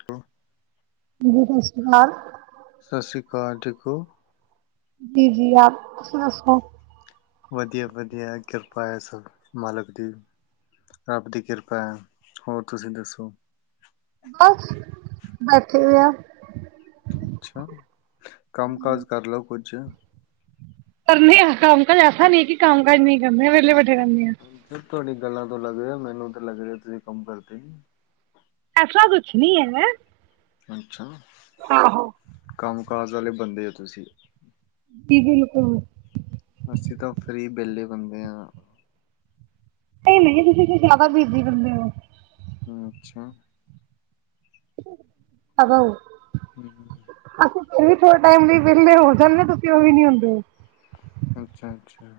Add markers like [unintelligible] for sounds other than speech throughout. Hello. ਹਾਂਜੀ, ਸਾਸਰੀ ਕਾਲ। ਸ਼੍ਰੀ ਅਕਾਲ ਠੀਕ ਓ। ਦੀ ਜੀ ਆਪ ਸੁਣੋ-ਸੁਣੋ ਵਧੀਆ-ਵਧੀਆ ਕਿਰਪਾ ਹੈ ਸਭ ਮਾਲਕ ਦੀ ਰੱਬ ਦੀ ਕਿਰਪਾ ਐ ਹੋਰ ਤੁਸੀਂ ਦੱਸੋ। ਬਸ ਬੈਠੇ ਹੋਏ ਆ। ਅੱਛਾ ਕੰਮ ਕਾਜ ਕਰ ਲੋ ਕੁੱਝ ਕਰ ਨੇ ਕੰਮ ਕਾਜ ਐਸਾ ਨਹੀ ਕਿ ਕੰਮ ਕਾਜ ਨਹੀਂ ਕਰਨੇ ਵਿਹਲੇ ਬੈਠੇ ਰੈਂਣੇ ਆਂ। ਤੁਹਾਡੀਆਂ ਗੱਲਾਂ ਤੋਂ ਲੱਗ ਰਿਆ ਮੈਨੂੰ ਤਾਂ ਲੱਗ ਰਿਆ ਤੁਸੀਂ ਕੰਮ ਕਰਦੇ ਨਈ ਐਸਾ ਕੁਛ ਨੀ ਹੈਗਾ। ਅੱਛਾ ਆਹੋ ਕੰਮ ਕਾਜ ਆਲੇ ਬੰਦੇ ਆ ਤੁਸੀਂ [inaudible] ਅਸੀਂ ਤਾਂ ਫਰੀ ਵਿਹਲੇ ਬੰਦੇ ਆਂ। ਨਈ- ਨਈ ਤੁਸੀਂ ਜਾਦਾ ਬਿਜੀ ਬੰਦੇ ਓ। ਅੱਛਾ ਅਵੋ ਹੂੰ-ਹੂੰ ਅਸੀਂ ਫਿਰ ਵੀ ਥੋੜੇ ਟਾਈਮ ਲਈ ਵਿਹਲੇ ਹੋ ਜਾਂਦੇ ਤੁਸੀਂ ਓ ਵੀ ਨੀ ਹੁੰਦੇ। ਅੱਛਾ-ਅੱਛਾ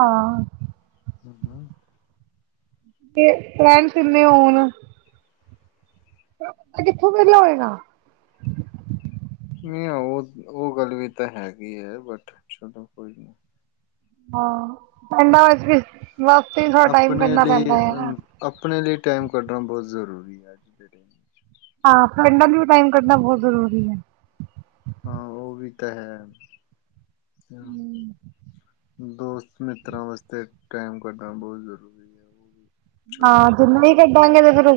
ਹਾਂ। [inaudible] ਤੇ ਫਰੈਂਡਸ ਇੰਨੇ ਹੋਣ ਓ ਕਿੱਥੋਂ ਵਿਹਲਾ ਹੋਏਗਾ। ਨਈ ਓ- ਓ ਗੱਲ ਵੀ ਤਾਂ ਹੈਗੀ ਆ ਬਟ ਚਲੋ ਕੋਈ ਨਈ ਹਾਂ ਪਿੰਡਾਂ ਵਿੱਚ ਵੀ ਬਸ ਥੋ੍ਹਾ [unintelligible] ਟਾਈਮ ਆਪਣੇ ਕਰਨਾ ਲਈ ਪੈਂਦਾ ਏ ਨਾ। ਅ ਆਪਣੇ ਲਈ ਟਾਈਮ ਕੱਢਣਾ ਬੋਤ ਜ਼ਰੂਰੀ ਆ ਅੱਜ ਦੇ ਟਾਈਮ ਹਾਂ ਪਿੰਡਾਂ ਲਈ ਵੀ ਟਾਈਮ ਕੱਢਣਾ ਬਹਤ ਜ਼ਰੂਰੀ ਐ। ਹਾਂ ਓ ਵੀ ਤਾ ਹੈ। ਦੋਸਤ, ਮਿੱਤਰਾਂ ਵਾਸਤੇ ਟੈਮ ਕੱਢਣਾ ਬੋਤ ਜ਼ਰੂਰੀ ਐ। ਹਾਂ ਜਿੰਨਾ ਵੀ ਕੱਢਾਂਗੇ ਤੇ ਫਿਰ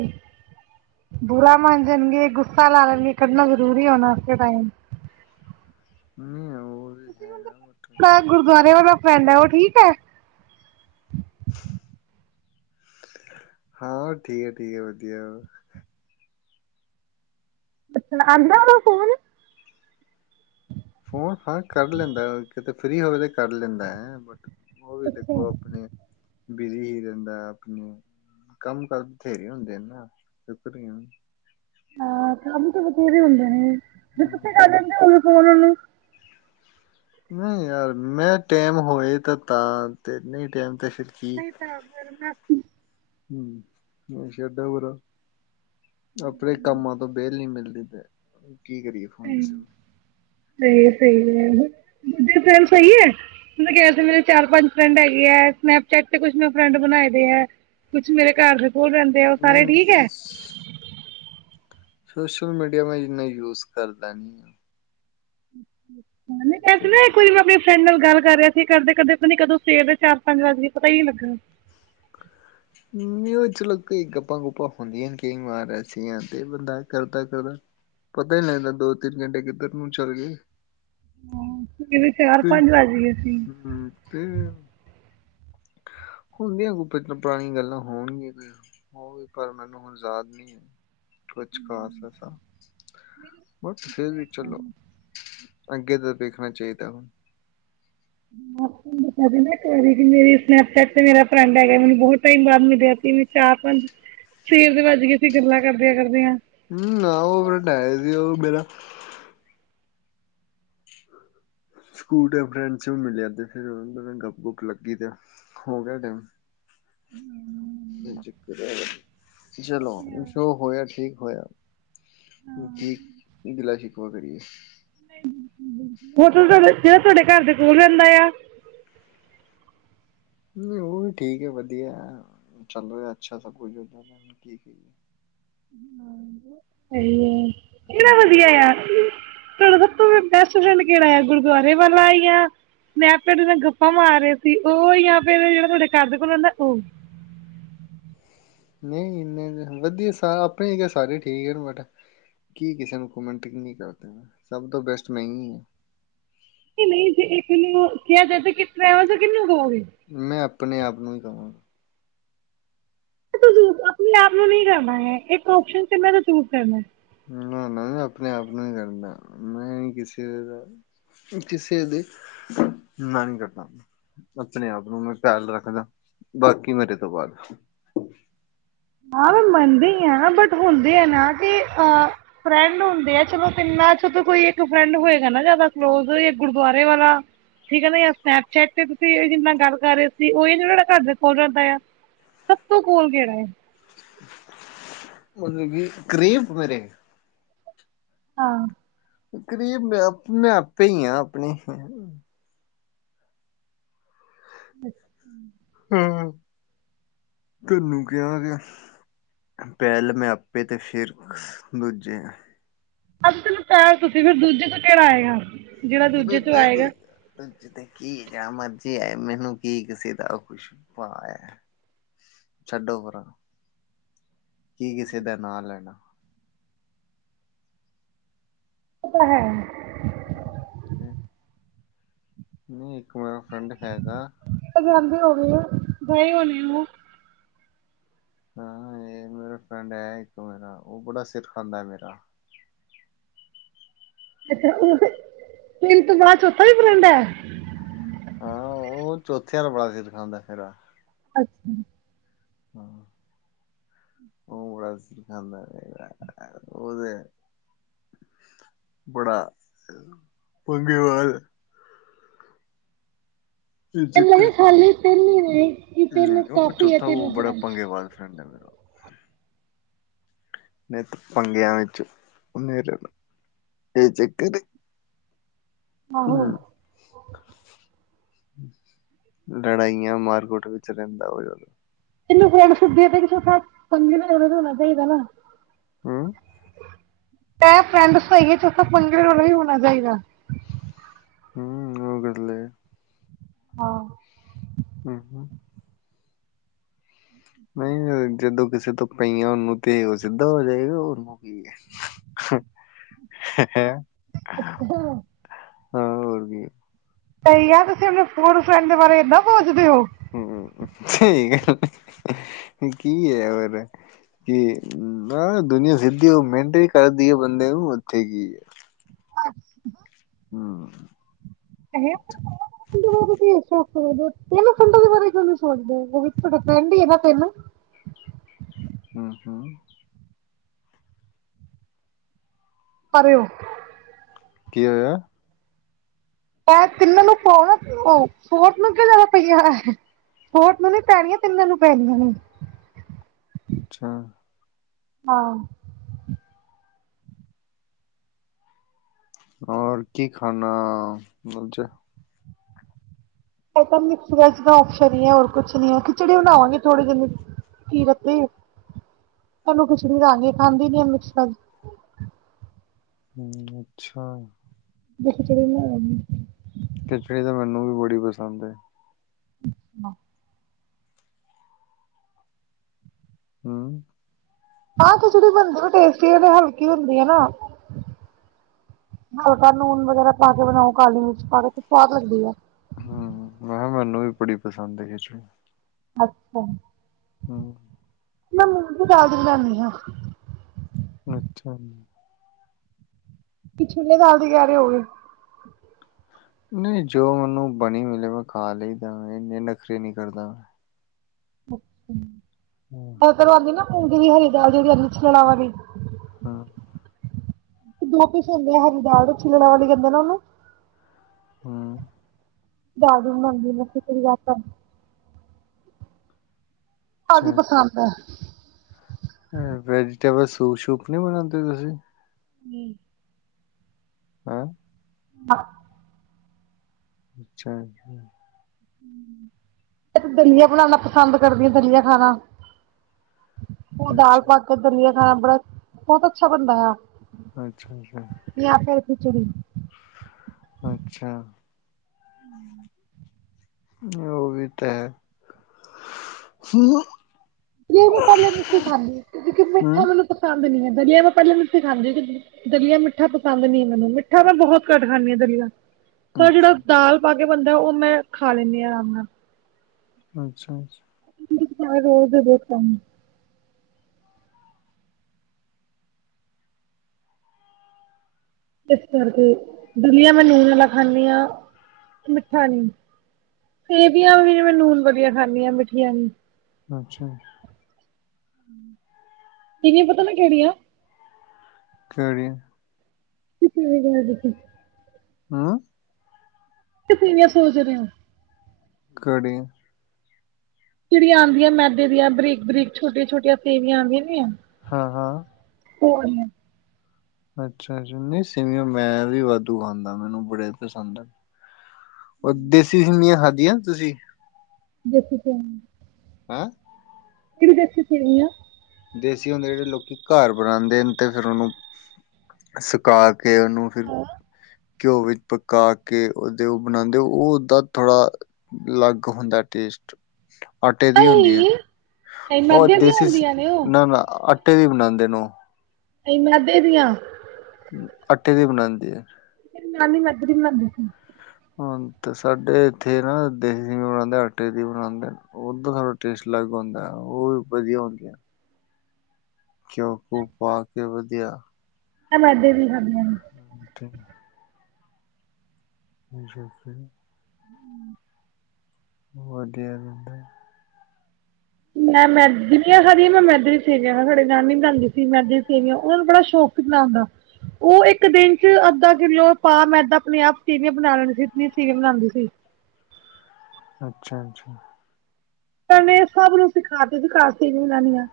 ਬੁਰਾ ਮੰਨ ਜਾਣਗੇ ਗੁੱਸਾ ਲਾ ਲੈਣਗੇ ਕੱਢਣਾ ਜ਼ਰੂਰੀ ਹੋਣਾ ਟਾਈਮ ਨਈ ਏ ਹੋਰ ਤੁ ਗੁਰਦੁਆਰੇ ਵਾਲਾ ਫਰੈਂਡ ਹੈ ਉਹ ਠੀਕ ਐ। ਹਾਂ ਠੀਕ ਐ ਠੀਕ ਐ ਵਧੀਆ ਵਾ। ਅੱਛਾ ਆਂਦਾ ਉਹਦਾ ਫੋਨ ਫੋਨ ਹਾਂ ਕਰ ਲੈਂਦਾ ਕਿਤੇ ਫਰੀ ਹੋਵੇ ਤਾਂ ਕਰ ਲੈਂਦਾ ਐ ਬਟ ਓ ਵੀ ਅੱਛਾ ਦੇਖੋ ਆਪਣੇ ਬਿਜੀ ਰੈਂਦਾ ਆਪਣੇ ਕੰਮ ਕਰ ਬਥੇਰੇ ਹੁੰਦੇ ਨੇ [unintelligible] ਹਾਂ ਕੰਮ ਤੇ ਬਥੇਰੇ ਹੁੰਦੇ ਨੇ ਜ ਹਮ ਤੁਸੀੇ ਕਰ ਲੈਂਦੇ ਫੋਨ ਉਨੂੰ [inaudible] ਨਈ ਯਾਰ ਮੈਂ ਟੈਮ ਹੋਏ ਤਾਂ ਤਾਂ ਤੇ ਨਈ ਟਾਈਮ ਤੇ ਫਿਰ ਕੀ ਨਈ ਟੈਮ ਫਿਰ ਮੈਂ ਹੂੰ ਮ ਛੱਡੋ ਪਰਾ ਆਪਣੇ ਕੰਮਾਂ ਤੋਂ ਵੇਲ ਨੀ ਮਿਲਦੀ ਤੇ ਕੀ ਕਰੀਏ ਫੋਨ ਕਿਸੇ ਨੂੰ ਸਹੀ ਸਹੀ ਹੈ, ਦ ਫਮ ਸਹੀ ਹੈ ਮੈਂ ਕਿਹਾ ਸੀ ਮੇਰੇ ਚਾਰ ਪੰਜ ਫਰੈਂਡ ਹੈਗੇ ਹੈ, ਸਨੈਪਚੈਟ ਤੇ ਕੁਛ ਮੈੰ ਫਰੈਂਡ ਬਣਾਏ ਦੇ ਹੈ ਕੁਛ ਮੇਰੇ ਘਰ ਦੇ ਕੋਲ ਰਹਿੰਦੇ ਆ, ਉਹ ਨਹੀਂ ਸਾਰੇ ਨਹੀਂ ਠੀਕ ਹੈ ਸੋਸ਼ਲ ਮੀਡੀਆ ਮੈਂ ਇੰਨਾ ਯੂਜ ਕਰਦਾ ਨੀ ਪੈਸੇ ਤੇ ਨਾ ਕੋਈ ਆਪਣੇ ਫਰੈਂਡ ਨਾਲ ਗੱਲ ਕਰ ਰਿਹਾ ਸੀ ਕਰਦੇ ਕਰਦੇ ਪਤਾ ਨ ਕਦੋਂ ਸਵੇਰ ਦੇ ਚਾਰ ਪੰਜ ਵੱਜਈ ਪਤਾ ਹੀ ਨੀਲੱਗਾ [inaudible] ਉਹ ਚਲੋ ਕਈ ਗੱਪਾਂ ਗੁੱਪਾਂ ਹੁੰਦੀਆਂ ਨੇ ਕਈ ਮਾਰ ਸੀ ਤੇ ਬੰਦਾ ਕਰਦਾ ਕਰਦਾ ਪਤਾ ਹੀ ਲੱਗਦਾ, ਦੋ- ਤਿੰਨ ਘੰਟੇ ਕਿੱਧਰ ਨੂੰ ਚੱਲ ਗਏ ਸਵੇਰ ਦੇ ਚਾਰ ਤੇ, ਪੰਜ ਵੱਜ ਗਏ ਸੀ ਮੈਂ ਹਮ, ਤੇ ਹੁੰਦੀਆਂ, ਪਹਿਲਾ ਪੁਰਾਣੀਆਂ ਗੱਲਾਂ ਹੋਣਗੀਆਂ ਤੇ ਹੋ ਵੀ, ਪਰ ਮੈਨੂੰ ਹੁਣ ਯਾਦ ਨਹੀਂ ਹੈ ਕੁਛ ਖਾਸ ਐਸਾ, ਬਸ, ਫਿਰ ਵੀ ਚਲੋ ਅੱਗੇ ਦਾ ਦੇਖਣਾ ਚਾਹੀਦਾ ਹੁਣ [inaudible] ਤਾ ਇੱਕ ਵਾਰੀ ਮੇਰੀ ਸਨੈਪਚੈਟ ਤੇ ਮੇਰਾ ਫਰੈਂਡ ਹੈਗਾ ਮੈਨੂੰ ਬਹੁਤ ਟਾਈਮ ਬਾਅਦ ਮਿਲਿਆ ਸੀ ਮ ਚਾਹ-ਪੰਜ ਸਵੇਰ ਦੇ ਵੱਜ ਗਏ ਸੀਂ ਗੱਲਾਂ ਕਰਦਿਆਂ- ਕਰਦਿਆਂ ਹਮ, ਆ ਉਹ ਫਰਡ ਸੀ ਉਹ ਮੇਰਾ ਸਕੂਟ ਫਰੈਂਡਸ ਮਿਲਿਆ ਤੇ ਫਿਰ ਉਹ ਗੱਪ ਗੁੱਪ ਲੱਗੀ ਤੇ ਹੋ ਗਿਆ ਟਾਈਮ ਚਲੋ ਜੋ ਹੋਇਆ, ਠੀਕ ਹੋਇਆ ਕੀ ਗਿਲਾ ਸ਼ਿਖਵਾ ਕਰੀਏ ਹੋਟ ਤੁਹਾਡ ਜਿਹੜਾ ਤੁਹਾਡੇ ਘਰ ਦੇ ਕੋਲ ਰਹਿੰਦਾ ਆ ਨਹੀਂ ਉਹ ਵੀ ਠੀਕ ਹੈ ਵਧੀਆ, ਚੱਲ ਰਿਹਾ ਅੱਛਾ ਸਭ ਕੁਝ ਉਹਨਾ ਦਾ ਹਮ ਕਿਹੜਾ ਹੂੰ ਵਧੀਆ ਆ ਤੁਹਾਡਾ ਸਭ ਤੋਂ ਬੈਸਟ ਫਰੈਂਡ ਕਿਹੜਾ ਆ, ਗੁਰਦੁਆਰੇ ਵਾਲਾ ਆ ਜਾ ਮੈਂ ਪੈਡ ਨਾਲ ਗੱਪਾ ਮਾਰ ਰਹੇ ਸੀ ਉਹ ਜਾ ਫਿਰ ਜਿਹੜਾ ਤੁਹਾਡੇ ਘਰ ਦੇ ਕੋਲੋ ਨਠੂ ਨਹੀਂ, ਇਨੇ ਵਧੀਆ ਸ ਆਪਣੇ ਸਾਰੇ ਠੀਕ ਬਟ ਕੀ ਕਿਸੇ ਨੂੰ ਕਮੈਂਟ ਨਹੀਂ ਕਰਦੇ, ਸਭ ਤੋਂ ਬੈਸਟ ਮਹਿੰਗੀ ਹੈ ਨਹੀਂ- ਨਹੀਂ ਜੇ ਇੱਕ ਨੂੰ ਕਿਹਾ ਜਾ ਕਿ ਟਰੈਵਾਂ ਤੋਂ ਕਿਹਨੂੰ ਕੋਗੇ ਮੈਂ ਆਪਣੇ ਆਪ ਨੂੰ ਹੀ ਕਹਾਂਗਾ ਨੂੰ ਚੂ ਆਪਣੇ ਆਪ ਨੂੰ ਨਹੀਂ ਕਰਨਾ ਹੈ, ਇੱਕ ਓਪਸ਼ਨ ਤੇ ਮੈਂ ਤ ਚੂਜ ਕਰਨਾ ਨਾ- ਨਾ ਮੈਂ ਆਪਣੇ ਆਪ ਨੂੰ ਹੀ ਕਰਨਾ, ਮੈਂ ਨੀ ਕਿਸੇ ਦਾ ਕਿਸੇ ਦੇ, ਮੈਂ ਨਹੀਂ ਕਰਦਾ ਹੁੰਦਾ ਆਪਣੇ ਆਪ ਨੂੰ ਮੈਂ ਖਿਆਲ ਰੱਖਦਾ, ਬਾਕੀ ਮੇਰੇ ਤੋਂ ਬਾਅਦ ਹਾਂ, ਮੈਂ ਮੰਨਦੀ ਆ, ਬਟ ਹੁੰਦੇ ਆ ਨਾ ਤੇ ਅ ਫਰੈਂਡ ਹੁੰਦੇ ਆ ਚਲੋ ਤਿੰਨਾ 'ਚ ਕੋਈ ਇੱਕ ਫਰੈਂਡ ਹੋਏਗਾ ਨਾ ਜਿਆਦਾ ਕਲੋਜ ਇੱਕ ਗੁਰਦੁਆਰੇ ਵਾਲਾ ਠੀਕ ਹੈ ਨਾ, ਯ ਸਨੈਪਚੈਟ ਤੇ ਤੁਸੀਂ ਜਿੰ ਨਾਲ ਗੱਲ ਕਰ ਰਹੇ ਸੀ ਉਹੀ ਜਿਹੜਾ ਘਰ ਦੇ ਕੋਲ ਰਹਿੰਦਾ ਆ ਸਭ ਤੋਂ ਕੋਲ ਕਿਹੜਾ ਹੈ ਮਤਲਬ ਕੀ, ਗ੍ਰੀਮ ਮੇਰੇ ਹਾਂ ਕਰੀਬ ਮ ਮੈਂ ਆਪੇ ਹੀ ਹਾਂ ਆਪਣੇ ਅੱਛਾ ਆਹੋ, ਤੈਨੂੰ ਕਿਹਾ ਗਿਆ ਪਹਿਲ ਮੈਂ ਆਪੇ ਤੇ ਫਿਰ, ਦੂਜੇ ਆ ਤੈਨੂੰ ਪਹਿਰ ਤੁਸੀਂ ਫਿਰ ਦੂਜੇ ਤੋਂ ਕੇੜਾ ਆਏਗਾ ਜੇੜਾ ਦੂਜੇ ਚੋਂ ਆਏਗਾ। ਦੂਜੇ ਤੇ ਕੀ ਜੇੜਾ ਮਰਜੀ ਆਏ ਮੈਨੂੰ ਕੀ ਕਿਸੇ ਦਾ ਖੁਸ਼ ਛੱਡੋ ਪਰਾ ਕੀ ਕਿਸੇ ਦਾ ਨਾਂ ਲੈਣਾ। ਓ ਤਾਂ ਹੈ। ਹੂੰ ਨਈ ਇੱਕ ਮੇਰਾ ਫਰੈਂਡ ਹੈਗਾ। ਜਾਂਦੇ ਹੋਣੇ ਆ ਗਏ ਤੇ ਹੋਣੇ ਓ। ਹਾਂ ਏ ਮੇਰਾ ਫਰੈਂਡ ਹੈ ਇੱਕ ਮੇਰਾ ਓ ਬੜਾ ਸਿਰ ਖਾਂਦਾ ਮੇਰਾ ਅੱਛਾ, ਓ ਤਿੰਨ ਤੋਂ ਬਾਅਦ ਚ ਚੋਥਾ ਵੀ ਫਰੈਂਡ ਐ। ਹਾਂ, ਓਹੋ ਚੌਥੇ ਆਲਾ ਬੜਾ ਜਿਦ ਕਰਦਾ ਮੇਰਾ ਅੱਛਾ। ਹੂੰ। ਓ ਬਸ ਖਾਦਾ ਪਿਆ ਓਹਦੇ ਬੜਾ ਪੰਗੇਵਾਜ ਆ। ਐਨਾ ਨੇ ਖਾਲੀ ਤਿੰਨ ਈ ਨੇ। ਕਿ ਮੈ ਤਿੰਨ ਕਿਆ ਓ ਕਾਫੀ ਹੈ ਚੌਥਾ ਓ ਤਿੰਨ ਬੜਾ ਫਰੈਂਡ ਪੰਗੇਬਾਜ ਫਰੈਂਡ ਐ ਮੇਰਾ। ਨਿੱਤ ਪੰਗਿਆ ਵਿੱਚ ਉਹਨੇ ਰੈਨਾ ਏ ਚੱਕਰ ਐ। ਹੂੰ। ਲੜਾਈਆਂ ਮਾਰਕੁਟ ਵਿੱਚ ਰੈਦਾ ਓ ਜਿਆਦਾ। [inaudible] ਹੂੰ। ਤੇ ਫਰੈਂਡ ਸਈ ਏ ਪੰਗੇ ਓਥੇ ਆਲਾ ਵੀ ਹੋਣਾ ਚਾਈਦਾ। ਹੂੰ ਓ ਗੱਲ ਐ। ਹਾਂ। ਹੂੰ-ਹੂੰ। ਨਈ ਜਦੋਂ ਕਿਸੇ ਤੋਂ ਪਈਆਂ ਓਨੂੰ ਤੇ ਓ ਸਿੱਧਾ ਹੋ ਜਾਏਗਾ ਓਨੂੰ ਕੀ ਏ ਹੈ ਹੋਰ ਕੀ ਏ ਤੇ ਯਾਰ ਤੁਸੀਂ ਆਪਣੇ ਫੋਰ ਫਰੈਂਡ ਦੇ ਬਾਰੇ ਨਾ ਸੋਚਦੇ ਓ। ਹੂੰ ਸਈ ਗੱਲ ਕੀ ਐ ਹੋਰ। ਕਿ ਮੈ ਦੁਨੀਆਂ ਸਿੱਧੀ ਓ ਮਿਹਨਤ ਹੀ ਕਰਦੀ ਐ ਬੰਦੇ ਨੂੰ ਏਥੇ ਕੀ ਐ। ਹੂੰ। ਹੈ [inaudible] ਹੂੰ-ਹੂੰ। ਪਰੇ ਹੋ। ਕੀ ਹੋਇਆ। ਤਿੰਨ ਨੂ ਫੋਰ ਨੂੰ ਕਿ ਜ਼ਿਆਦਾ ਪਈਆਂ। ਹੋਟ ਨੂੰ ਨੀ ਪੈਣੀਆਂ ਤਿੰਨਾਂ ਨੂੰ ਪੈਣੀਆਂ ਨੇ। ਅੱਛਾ। ਹਾਂ। ਔਰ ਕੀ ਖਾਣਾ ਅੱਜ? ਏ ਤਾਂ ਮਿਕਸ ਵੇਜ ਦਾ ਔਪਸ਼ਨ ਈ ਐ ਹੋਰ ਕੁਛ ਨੀ ਐ ਖਿਚੜੀ ਬਣਾਵਾਂਗੀ ਥੋੜੇ ਜਿਨੀ ਕੀ ਲੱਤੇ ਤੁਹਾਨੂੰ ਖਿਚੜੀ ਰਲਾ ਕੇ ਖਾਂਦੀ ਨੀ ਆ ਮਿਕਸਰ ਹੂੰ, ਅੱਛਾ। ਖਿਚੜੀ ਬਨਾਲਾਗੀ। ਖਿਚੜੀ ਤਾਂ ਮੈਨੂੰ ਵੀ ਬੜੀ ਪਸੰਦ ਐ। [unintelligible] ਹਮ ਆਹ ਖਿਚੜੀ ਬਣਦੀ ਵੀ ਟੇਸਟੀ ਹੈ ਨ। ਹਲਕੀ ਹੁੰਦੀ ਆ ਨਾ। ਹਲਕਾ ਲੂਨ ਵਗੈਰਾ ਪਾ ਕੇ ਬਣਾਓ, ਕਾਲੀ ਮਿਰਚ ਪਾ ਕੇ, ਤੇ ਸਵਾਦ ਲੱਗਦੀ ਆ। ਹਮ, ਮੈਂ ਕਿਹਾ ਮੈਨੂੰ ਵੀ ਬੜੀ ਪਸੰਦ ਏ ਖਿਚੜੀ। ਅੱਛਾ। ਹਮ ਮੈਂ ਮੂੰਗੀ ਦਾਲ ਦੀ ਬਣਾਉਦੀ ਹਾਂ। ਅੱਛਾ ਜੀ। ਤੁਸੀਂ ਛੋਲਿਆਂ ਦਾਲ ਦੀ ਕਹਿ ਰਹੇ ਹੋਵੋਗੇ? ਨਹੀਂ ਜੋ ਮੈਨੂੰ ਬਣੀ ਮਿਲੇ, ਮੈਂ ਖਾ ਲਈਦਾ, ਇੰਨੇ ਨਖਰੇ ਨੀ ਕਰਦਾ ਮੈਂ। [unintelligible] [unintelligible] [unintelligible] ਆਂਦੀ ਨਾ ਮੂੰਗੀ ਦੀ ਵੀ ਹੈਗੀ, ਦਾਲ ਦੀ ਵੀ ਹੈਗੀ, ਛਿਲੜਾਂ ਵਾਲੀ। ਹਮਮ। ਦੋ ਕੀਸਮ ਦੀ ਆ ਹਰੀ ਦਾਲ, ਉਹ ਛਿਲਣਾ ਵਾਲੀ ਕਹਿਦੇ ਨਾ ਉਹਨੂੰ? ਹਮਮ। ਦਾਦੂ ਮੰਮੀ ਮਾਂ ਤੇਰੀ ਯਾਦ ਆਦੀਂ। ਦੀ ਅੱਛਾ ਪਸੰਦ ਹੈ। ਵੈਜੀਟੇਬਲ ਸੂਪ-ਸੂਪ ਨਹੀਂ ਬਣਾਉਂਦੇ ਤੁਸੀਂ? ਹਮ। ਹੈ ਹਾਂ। ਅੱਛਾ। ਹਮਮ। ਮ ਦਲੀਆ ਬਣਾਉਣਾ ਪਸੰਦ ਕਰਦੀ ਹਾਂ। ਦਲੀਆ ਖਾਣਾ। ਉਹ ਦਾਲ ਅੱਛਾ ਪਾਕੇ ਦਲੀਆ ਖਾਣਾ, ਬੜਾ ਬਹੁਤ ਅੱਛਾ ਬਣਦਾ ਆ। ਅੱਛਾ ਜੀ। ਜਾਂ ਫੇਰ ਖਿਚੜੀ ਅੱਛਾ। ਉਹ ਵੀ ਤਾਂ ਹੈ। ਹੂੰ ਦਲੀਆ ਮੈਂ ਪਹਿਲੇ ਨਹੀਂ ਸੀ ਖਾਂਦੀ, ਕਿਉਕਿ ਅੱਛਾ ਮਿੱਠਾ ਮੈਨੂੰ ਪਸੱਦ ਨਹੀਂ ਹੈ। ਦਲੀਆ ਮੈਂ ਪਹਿਲੇ ਨੀ ਸੀ ਖਾਂਦੀ ਕਿ ਦਲੀਆ ਮਿੱਠਾ ਪਸੰਦ ਨਹੀਂ ਮੈਨੂੰ। ਮਿੱਠਾ ਮੈਂ ਬਹੁਤ ਘੱਟ ਖਾਂਦੀ ਹਾਂ। ਦਲੀਆ ਪਰ ਜਿਹੜਾ ਅੱਛਾ ਦਾਲ ਪਾ ਕੇ ਬੰਦਾ ਹੇ, ਉਹ ਮੈਂ ਖਾ ਲੈਂਦੀ ਹਾਂ ਆਰਾਮ ਨਾਲ। ਅੱਛਾ-ਅੱਛਾ। [unintelligible] ਰੋਜ ਦੇ ਬਹੁਤ ਕੰਮ ਨੇ। ਇਸ ਕਰਕੇ ਦੁਲੀਆਂ ਮੈਂ ਨੂਣ ਨਾਲਾ ਖਾਂਦੀ ਹਾਂ, ਮਿੱਠਾ ਨੀ। ਸੇਵੀਆਂ ਵੀ ਜਿਵੇਂ ਨੂਨ ਵਧੀਆ ਖਾਂਦੀ ਆ ਮਠੀਆ ਨੀ। ਅੱਛਾ ਤੀਵੀਂ ਪਤਾ ਮੇਂ ਕਿਹੜੀ ਆ। ਕੇਹੜੀ? [unintelligible] ਹਾਂ [unintelligible] ਘੜੀ ਜਿਹੜੇ ਆਦੀਆਂ ਮੈਦੇ ਦੀਆਂ ਬਰੀਕ-ਬਰੀਕ ਛੋਟੀਆਂ-ਛੋਟੀਆਂ ਫੇਨੀਆਂ ਆਂਦੀਆਂ ਨੀ ਏ। ਹਾਂ ਹਾਂ। ਓ ਆਲੀਆਂ। ਅੱਛਾ ਜੀ ਨੀ ਸੇਵੀਆਂ ਮੈਂ ਵੀ ਵਾਧੂ ਖਾਂਦਾ ਮੈਨੂੰ ਬੜੇ ਪਸੰਦ ਆ। ਉਹ ਦੇਸੀ ਸੇਮੀਆਂ ਖਾਧੀਆਂ ਤੁਸੀਂ? ਦੇਖੀ ਤੇ। ਹੈ। ਕੇੜੀ ਦੇਸੀ ਸੇਵੀਆਂ? ਦੇਸੀ ਹੁੰਦੇ ਜੇੜੇ ਲੋਕੀ ਘਰ ਬਣਾਦੇ ਇਹਨੂੰ ਤੇ ਫਿਰ ਉਹਨੂੰ। ਸੁਕਾ ਕੇ ਓਨੂੰ ਫਿਰ ਘਿਓ ਵਿੱਚ ਪਕਾ ਕੇ ਉਦੇ ਉਹ ਬਣਾਦੇ ਉਹ ਓਦਾ ਥੋੜ੍ਹਾ। ਲਗ ਹੁੰਦਾ ਟੇਸਟ ਆਟੇ ਦੀ ਹੁੰਦੀਆ ਏ, ਅਹੀਂ ਅਹੀਂ ਉਹ ਮੈਦੇ ਦੀਆਂ ਦੇਸੀ ਹੁੰਦੀਆਂ ਨੇ ਉਹ ਨਾ ਆਟੇ ਦੀ ਬਣਾਦੇ ਨੇ ਓਹ ਨਈ ਮੈਦੇ ਦੀਆਂ ਆਟੇ ਦੀ ਬਣਾਦੇ ਆ। ਮੇਰੀ ਨਾਨੀ ਮੈਦੇ ਦੀ ਬਣਾਦੀ ਸੀ। ਹੁਣ ਤੇ ਸਾਡੇ ਇੱਥੇ ਨਾ ਦੇਸੀ ਦੀ ਬਣਾਦੇ, ਆਟੇ ਦੀ ਬਣਾਦੇ ਹੁਣ ਤਾਂ ਟੇਸਟ ਲੱਗ ਹੁੰਦਾ, ਉਹ ਵੀ ਵਧੀਆ ਹੁੰਦੀਆਂ। ਘਿਓ ਘੁੳ ਪਾ ਕੇ ਵਧੀਆ। ਮੈਂ ਮੈਦੀ ਦੀ ਖਾਦੀਆ ਨੇ। ਕਿਥੇ? ਜੋ ਕਿ। ਵਧੀਆ ਬੇਟੇ। ਮੈਂ ਮੈਦੇ ਦੀਆਂ ਖਾਂਦੀਆਂ, ਮੈਂ ਮੈਦੇ ਸੇਵੀਆਂ ਖਾਂਦੀਆ, ਸਾਡੇ ਨਾਨੀ ਬਣਾਦੀ ਸੀ ਮੈਂਦੇ ਦੀਆਂ ਸੇਵੀਆਂ ਉਹਨਾ ਨੂੰ ਬੜਾ ਸ਼ੌਕ। ਕਿੰਨਾ ਹੁੰਦਾ? ਉਹ ਏਕ ਦਿਨ ਚ ਅੱਧਾ ਕਿੱਲੋ, ਪਾ ਮੈਦਾਂ ਆਪਣੇ ਆਪ ਸੇਵੀਆਂ ਬਣਾ ਲੈਣੀ ਸੀ। ਅਸੀਂ ਨੀ ਬਣਾਦੇ ਸੀ। ਅੱਛਾ-ਅੱਛਾ। ਉਹਨਾਂ ਨੇ ਸਭ ਨੂੰ ਸਿਖਾ ਤੀਆਂ ਸੀ ਕਾਰ ਸੇਵੀਆਂ ਗੁਨਾਨੀਆ।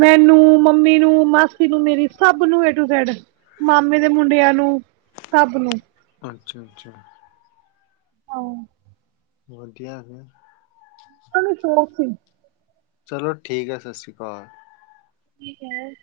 ਮੈਨੂੰ, ਮੰਮੀ ਨੂੰ, ਮਾਸੀ ਨੂੰ ਮੇਰੀ, ਸਭ ਨੂੰ ਏ ਟੂ ਜੈਡ। ਮਾਮੇ ਦੇ ਮੁੰਡਿਆਂ ਨੂੰ ਸਭ ਨੂੰ। ਅੱਛਾ ਅੱਛਾ। ਹਾਂ। ਹੋਰ ਕਿ ਹਾਲ ਏ। ਓਨੂੰ ਸ਼ੌਕ ਸੀ। ਚਲੋ ਠੀਕ ਐ ਸਤਿ ਸ਼੍ਰੀ ਅਕਾਲ। ਕਿ ਕੇਹਨਾ